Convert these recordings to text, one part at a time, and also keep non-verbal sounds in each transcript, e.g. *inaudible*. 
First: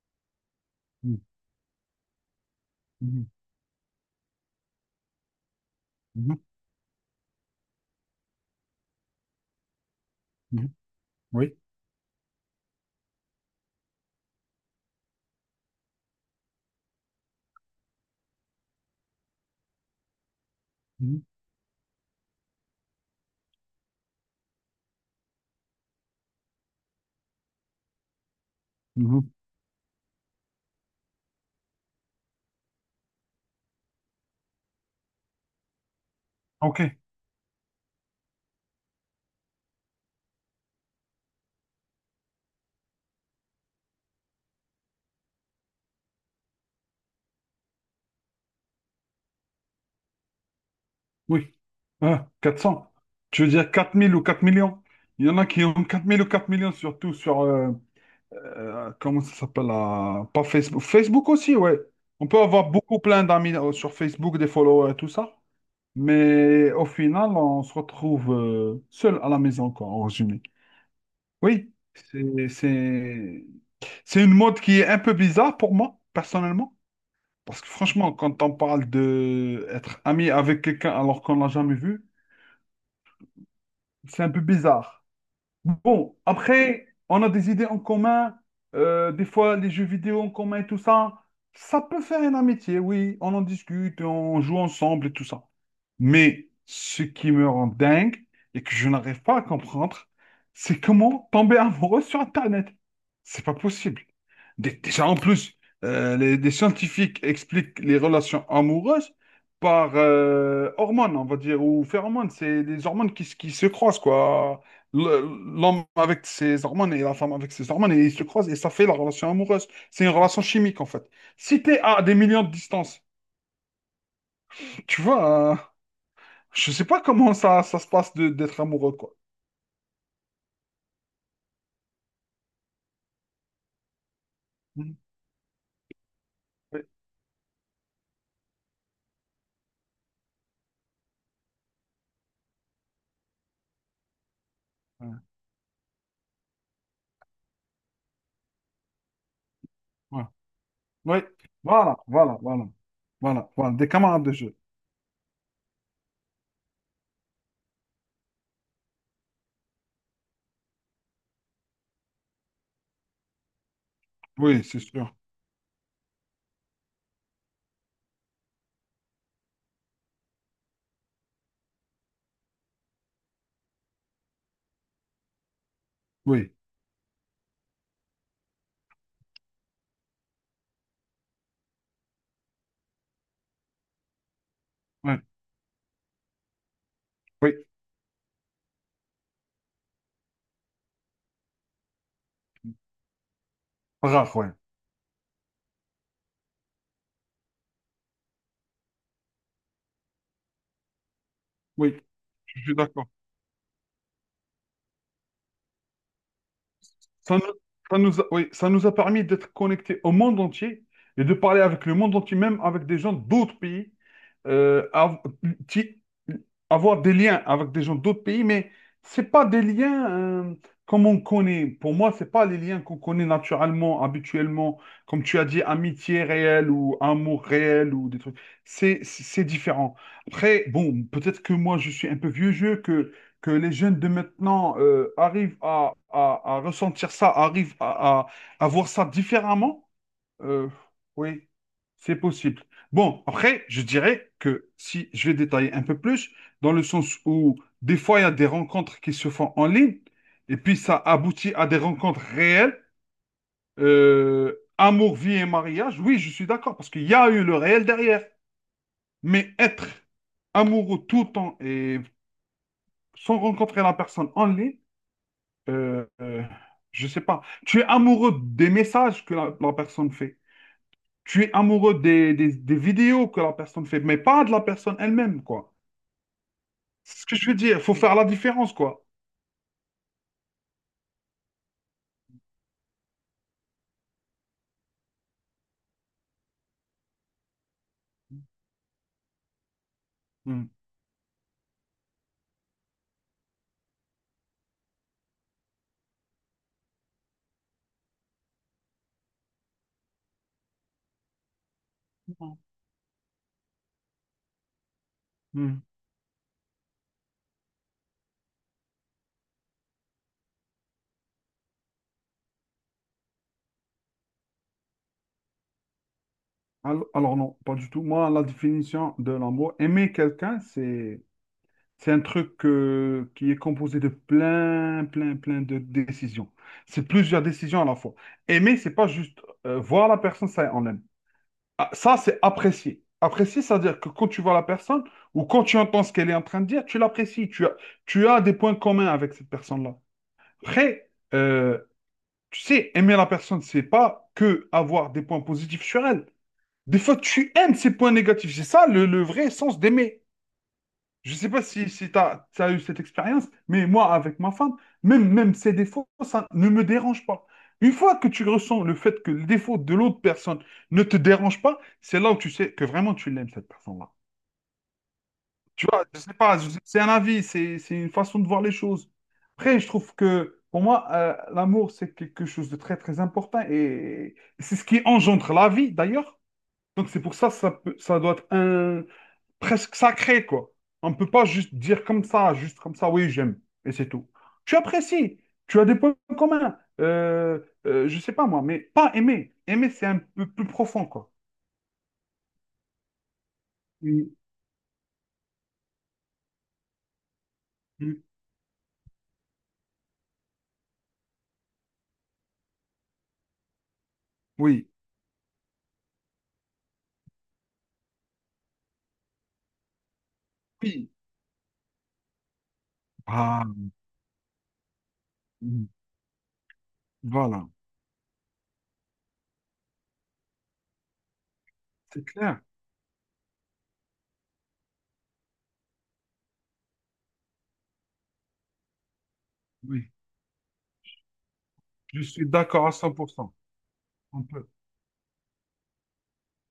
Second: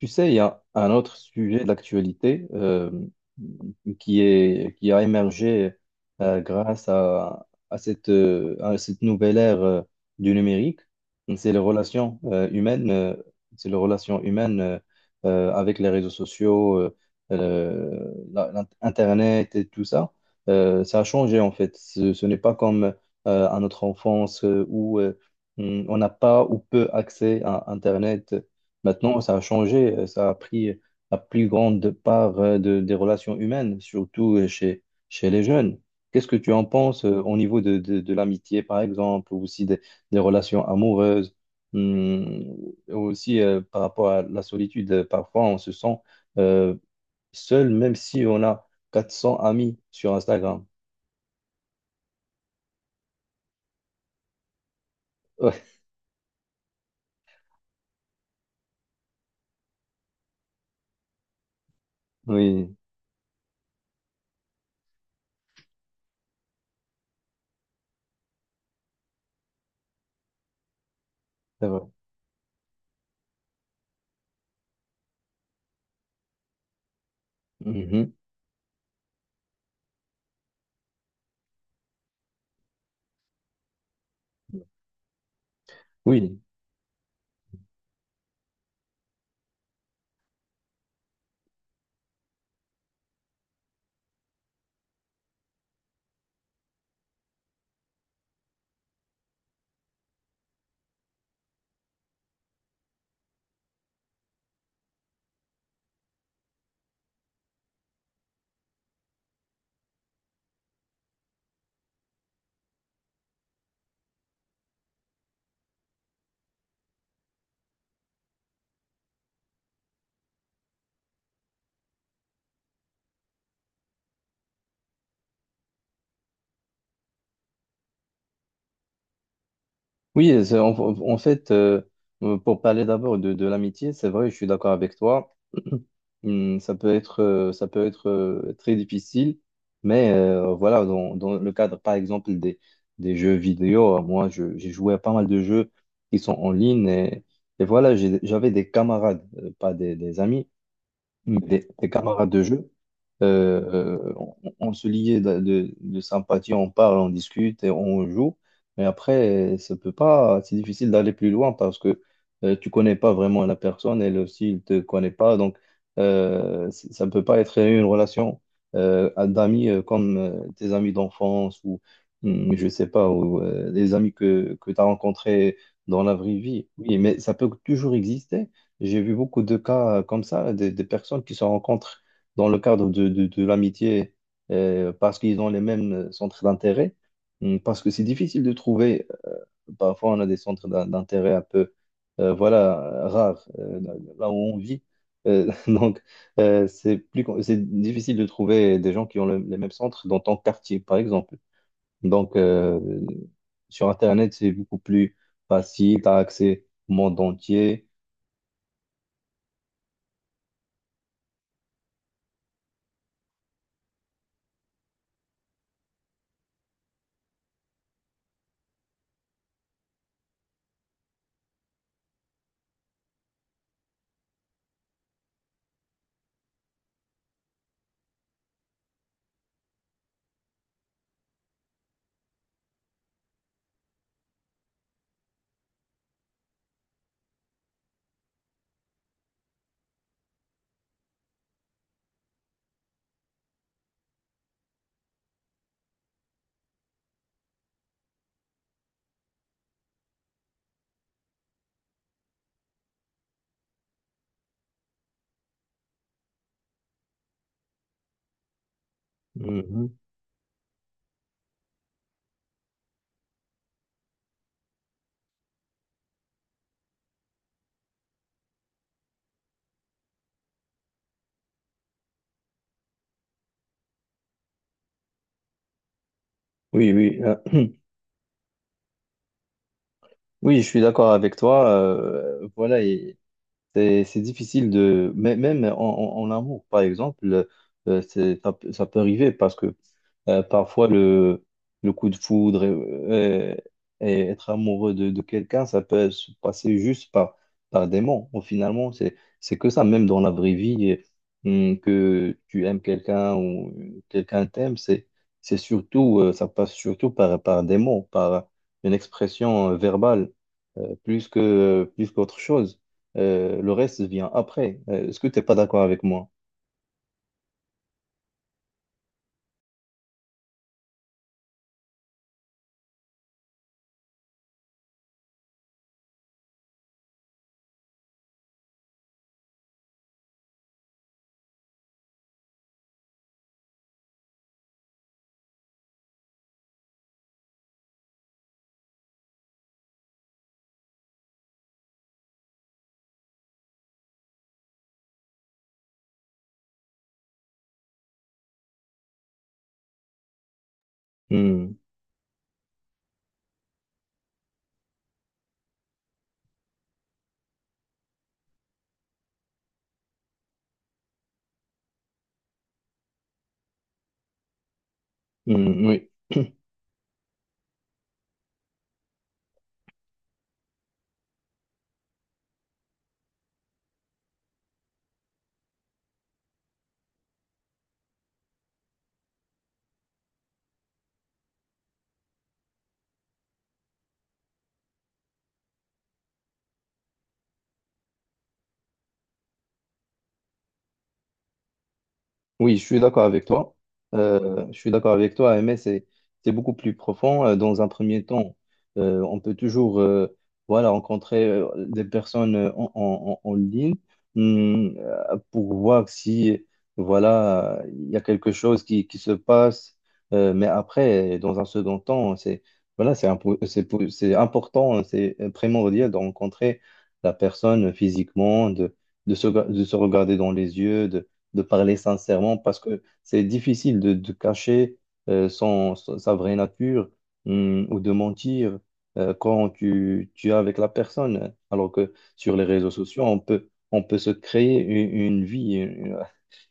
Tu sais, il y a un autre Mhm, sujet d'actualité mhm, qui a émergé mhm, grâce à cette nouvelle ère du mhm. numérique. C'est Oui. les relations humaines, c'est les relations humaines euh, avec les réseaux sociaux, Internet et tout ça. Ça a Mhm, changé en fait. Ce n'est pas comme à notre enfance où on n'a pas ou peu accès à Internet. Maintenant, mhm. ça a changé, ça a pris la plus grande part des relations humaines, surtout chez les jeunes. Qu'est-ce que tu en Ok, penses au niveau de l'amitié, par exemple, ou aussi des relations amoureuses, hum, aussi par rapport à la solitude, parfois on se sent euh, seul, même si on a 400 amis sur Instagram. oui. Ah, 400. Tu veux dire 4 000 ou 4 000 000? Il y en a qui ont 4 000 ou 4 millions, surtout sur, comment ça s'appelle, pas Facebook. Facebook aussi, ouais. On *laughs* peut avoir Oui, beaucoup plein d'amis sur Facebook, des followers et tout ça. Mais au final, on se retrouve seul à la maison, quoi, en résumé. c'est Oui, vrai. C'est une mode qui est un peu bizarre pour moi, personnellement. Parce que Mhm. franchement, quand on parle de être ami avec quelqu'un alors qu'on l'a jamais vu, c'est un peu bizarre. Bon, Oui. après, on a des idées en commun, des fois les jeux vidéo en commun et tout ça. Ça peut faire une amitié, oui. On en discute, on joue ensemble et tout ça. Mais ce qui me rend dingue et que je n'arrive pas à comprendre, c'est comment tomber amoureux sur Internet. C'est pas possible. Déjà, en plus, des scientifiques expliquent les relations amoureuses par hormones, on va dire, ou phéromones. C'est des hormones qui se croisent, quoi. L'homme avec ses hormones et la femme avec ses hormones, et ils se croisent et ça fait la relation amoureuse. C'est une relation chimique en fait. Si t'es à des millions de distance, tu vois, je sais pas comment ça se passe d'être amoureux quoi. Oui, c'est- en, en fait, euh, pour parler d'abord de l'amitié, c'est vrai, je suis d'accord avec Mhm. toi. *clears throat* Ça Oui, peut être, euh, ça peut être euh, très difficile, mais voilà, dans le cadre, par exemple, des jeux vidéo, moi, j'ai joué à ouais, pas mal de jeux qui sont en ligne et voilà, j'avais des camarades, euh, pas des ouais. amis, Oui. mais des Voilà, camarades voilà, de voilà, jeu, voilà, euh, voilà, des camarades de jeu. on se liait de sympathie, on parle, on discute et on joue. Mais après, ça peut pas, c'est difficile d'aller plus loin parce que tu connais pas vraiment la personne, elle aussi, elle Oui, te c'est connaît sûr. pas. Donc, ça ne peut pas être une relation d'amis comme tes amis d'enfance ou, je sais pas, ou les amis que tu as rencontrés dans la vraie Oui, vie. Oui, mais ça peut toujours exister. J'ai vu beaucoup de cas comme ça, des personnes qui se rencontrent dans le cadre de l'amitié parce oui, qu'ils ont les mêmes centres d'intérêt. oui, Parce que c'est difficile de trouver, parfois on a des centres d'intérêt un peu, voilà, rares, là où rare, ouais. on vit. *laughs* Donc, c'est difficile de trouver des gens qui ont les mêmes centres dans ton quartier, par exemple. Oui, Donc, je suis d'accord. sur Internet, c'est beaucoup plus facile, tu as accès au monde Ça nous, entier. Oui, ça nous a permis d'être connectés au monde entier et de parler avec le monde entier, même avec des gens d'autres pays, euh, av- qui- avoir des liens avec des gens d'autres pays, mais c'est pas des liens euh, comme on connaît. Pour moi, c'est pas les liens qu'on connaît naturellement, habituellement, comme tu as dit, amitié réelle ou amour réel ou des trucs. C'est différent. Après, bon, peut-être que moi, je suis un peu vieux jeu, que les jeunes de maintenant arrivent à, à ressentir ça, arrivent à, à voir ça différemment, euh, oui, c'est possible. Bon, après, je dirais que si je vais détailler un peu plus, dans le sens où des fois, il y a des rencontres qui se font en ligne, et puis ça aboutit à des rencontres réelles, amour, vie et mariage, oui, je suis d'accord, parce qu'il y a eu le réel derrière, mais être Hmm. amoureux tout le temps et sans rencontrer la personne en ligne, Euh, euh, je sais pas. Tu es amoureux des messages que la personne fait. Tu es amoureux des vidéos que la personne fait, mais pas de la personne elle-même, quoi. Oui, C'est oui, ce que euh, je veux *clears throat* dire. Il faut faire la différence, quoi. oui, je suis d'accord avec toi. Voilà, c'est difficile de. Même en amour, par exemple, ça peut arriver parce que Hmm. parfois le coup de foudre et être amoureux de quelqu'un, ça peut se passer juste par, par des mots. Bon, finalement, c'est que ça, même dans la vraie vie, et, que Non. tu aimes quelqu'un ou quelqu'un t'aime, c'est Hmm. surtout, ça passe surtout par, par des mots, par une expression verbale, euh, plus qu'autre chose. Le reste vient après. Est-ce que tu n'es pas d'accord avec moi? Alors non, pas du tout. Moi, la définition de l'amour, aimer quelqu'un, c'est un truc qui est composé de plein, plein, plein de décisions. C'est plusieurs décisions à la fois. Aimer, c'est pas juste voir la personne, ça, on l'aime. Ah, ça, c'est apprécier. Apprécier, c'est-à-dire que quand tu vois la personne ou quand tu entends ce qu'elle est en train de dire, tu l'apprécies. Tu as des points communs avec cette personne-là. Après, euh, tu sais, aimer la personne, c'est pas que avoir des points positifs sur elle. Des fois, tu aimes ses points négatifs. C'est ça le vrai sens d'aimer. Je sais pas Hmm, si tu as, eu cette expérience, mais moi, avec ma femme, même ses défauts, ça ne me dérange pas. Une fois que tu ressens le fait que le défaut de l'autre personne ne te dérange pas, c'est là où tu sais que vraiment tu l'aimes, cette personne-là. hmm, Tu vois, oui. je sais pas, c'est un avis, c'est une façon de voir les choses. Après, je trouve que pour moi, l'amour, c'est quelque chose de très, très important et c'est ce qui engendre la vie, d'ailleurs. Donc, c'est pour ça, ça doit être un, presque sacré, quoi. On ne peut pas juste dire comme ça, juste comme ça, oui, j'aime, et c'est tout. Tu apprécies, tu as des points communs, je sais pas moi, mais pas aimer. Aimer, c'est un peu plus profond, quoi. Oui, je suis d'accord avec toi. Mm, Je suis d'accord avec toi, mais c'est beaucoup plus profond. Dans un mm, premier temps, on peut toujours voilà, rencontrer des personnes en ligne, oui, pour voir si voilà, il y a quelque chose qui se passe. Mais oui. après, dans un second temps, c'est voilà, Ah, c'est important, c'est mm, primordial de rencontrer la voilà, personne physiquement, de se regarder dans les yeux, de parler c'est sincèrement clair. parce que c'est difficile de cacher euh, sa vraie nature, ou de mentir quand Oui, tu es avec la personne. Alors que je suis sur les d'accord réseaux à cent sociaux, pour cent on peut se On peut. créer une vie, une,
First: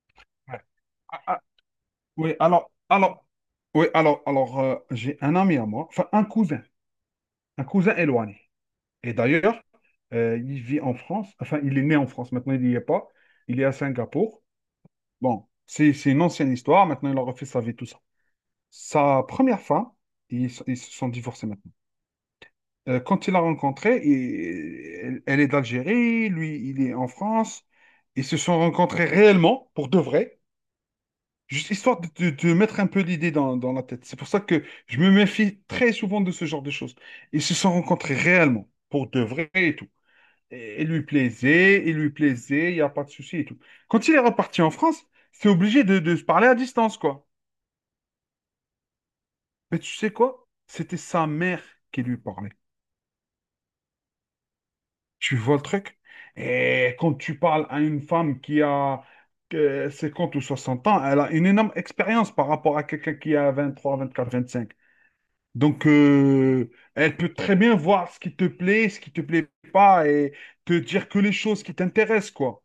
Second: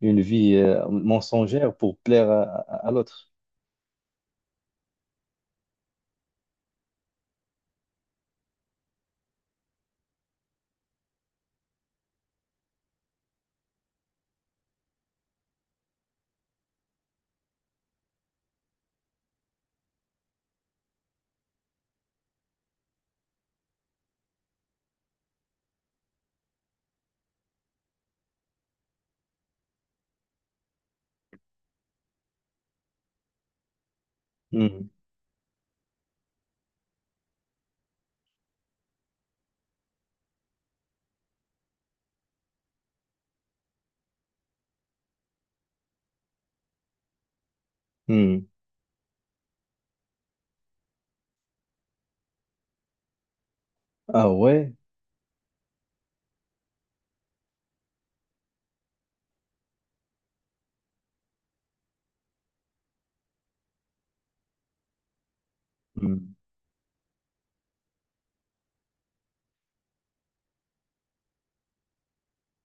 une vie Ouais. Ah, ah, mensongère pour plaire oui, à l'autre. oui, j'ai un ami à moi, enfin un cousin éloigné. Et d'ailleurs, il vit en France, enfin, il est né en France, maintenant il n'y est pas, il est à Singapour. Bon, c'est une ancienne histoire, maintenant il a refait sa vie, tout ça. Sa première femme, ils se sont divorcés maintenant. Quand il l'a rencontrée, elle est d'Algérie, lui, il est en France. Ils se sont rencontrés réellement, pour de vrai, juste histoire de mettre un peu l'idée dans la tête. C'est pour ça que Hum, je me méfie très souvent de ce genre de choses. Ils se sont rencontrés réellement, pour de vrai et tout. Et il lui plaisait, il lui plaisait, il n'y a pas de souci et tout. Quand il est reparti en France, c'est obligé de se parler à distance, quoi. hum. Mais tu sais quoi? C'était sa mère qui lui parlait. Ah ouais? Tu vois le truc? Et quand tu parles à une femme qui a 50 ou 60 ans, elle a une énorme expérience par rapport à quelqu'un qui a 23, 24, 25. Donc, Hum, euh, elle peut très bien voir ce qui te plaît, ce qui te plaît pas et te dire que les choses qui t'intéressent, quoi.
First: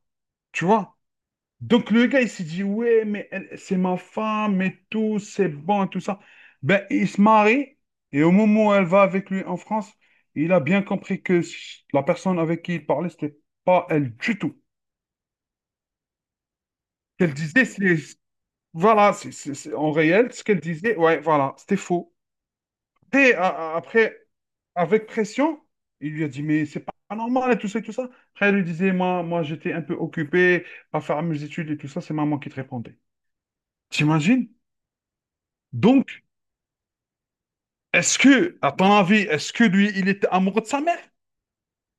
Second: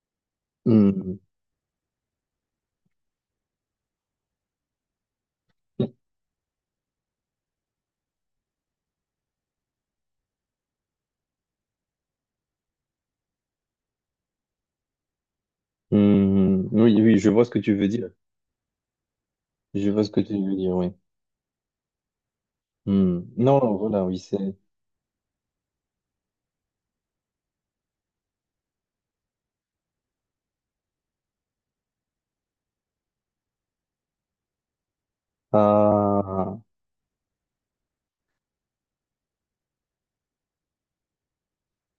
Tu vois? hum. Donc le gars, il s'est dit, ouais, mais c'est ma femme et tout, c'est bon et tout ça. Ben, il se marie et au moment où elle va avec lui en France, il a bien compris que la personne avec qui il parlait, c'était pas elle du tout. Hmm, oui, oui, je Qu'elle vois ce que disait, tu veux c'est, dire. voilà, c'est Je en vois ce que tu réel, ce veux qu'elle dire, oui. disait, ouais, voilà, c'était faux. Hmm. Et Non, non, voilà, oui, après, c'est... avec pression, il lui a dit, mais c'est pas normal et tout ça et tout ça. Après, elle lui disait, moi, j'étais un peu occupé à faire mes études et tout ça, c'est maman qui te répondait. T'imagines? Donc, Ah, est-ce que, à ton avis, est-ce que lui, il était amoureux de sa mère?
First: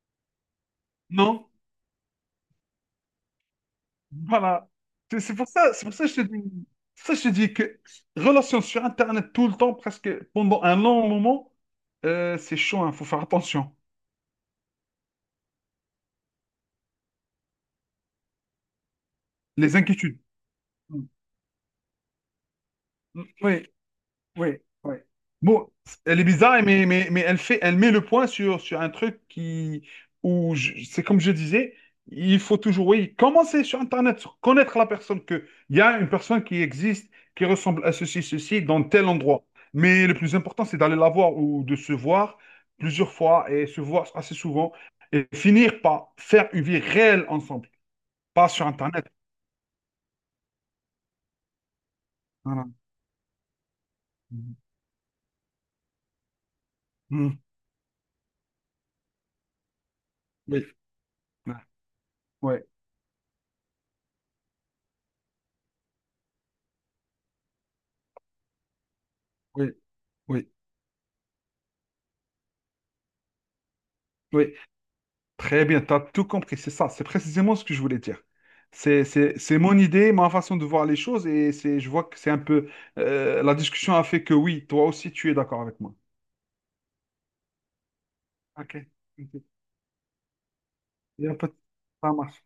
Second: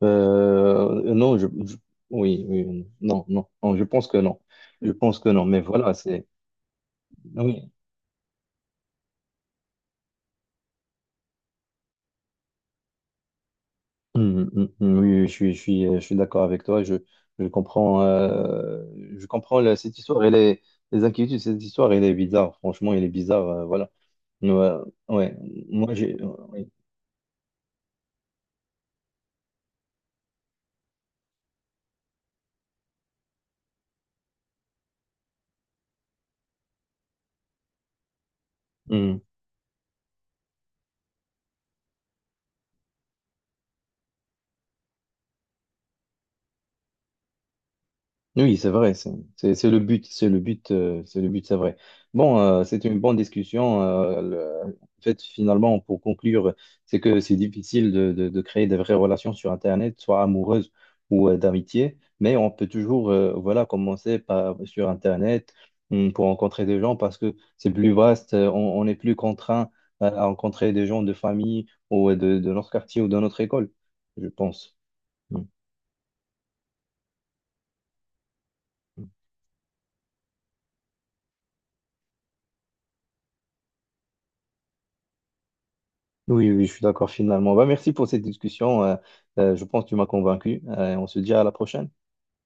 euh, non, Non. Oui, oui, non, non, non, je pense que non. Voilà. Je pense C'est que c'est non, pour mais ça, c'est voilà, pour ça que je te c'est. dis, c'est pour ça que je te dis Oui. que relation sur Internet tout le temps, presque pendant un long moment, c'est chaud, il faut faire attention. Mm, mm, mm, oui, oui, je suis d'accord avec toi. Je comprends, Les cette inquiétudes. histoire. Elle est, Mm. les inquiétudes, cette histoire, elle est bizarre. Franchement, elle est Mm. bizarre. Oui. Voilà. Oui, Ouais, oui. ouais. Bon, Moi, j'ai. elle est bizarre, mais elle met le point sur un truc qui, où c'est comme je disais, il faut toujours, oui, commencer sur Internet, sur connaître la personne que, il y a une personne qui existe, qui ressemble à ceci, ceci, dans tel Ouais. endroit. Mais le plus important, c'est d'aller la voir ou de se voir plusieurs fois et se voir assez souvent et finir par faire une vie réelle ensemble, pas Oui, sur c'est vrai, Internet. C'est le but, c'est le but, c'est le but, c'est vrai. Bon, Voilà. c'est une bonne discussion. Finalement, pour conclure, c'est que c'est Mhm. difficile de créer des vraies relations sur Internet, soit Oui. amoureuses ou Ouais. d'amitié, mais on Ouais. peut toujours, voilà, commencer sur Internet, pour rencontrer des gens parce que c'est plus vaste, on est plus contraint Oui. À Oui. rencontrer des gens de famille ou de notre quartier ou de notre école, je Oui. pense. Hum. Très bien, tu as tout compris, c'est ça, c'est précisément ce que je voulais dire. C'est mon idée, ma façon de voir les choses, et c'est, je vois que c'est un peu. La discussion a fait que oui, toi aussi, tu es d'accord avec moi. Oui, oui, je suis d'accord finalement. Bah, merci pour cette Ok, discussion. Ok. Je pense que tu m'as convaincu. On se Il y a dit un à la peu. prochaine. Ça marche.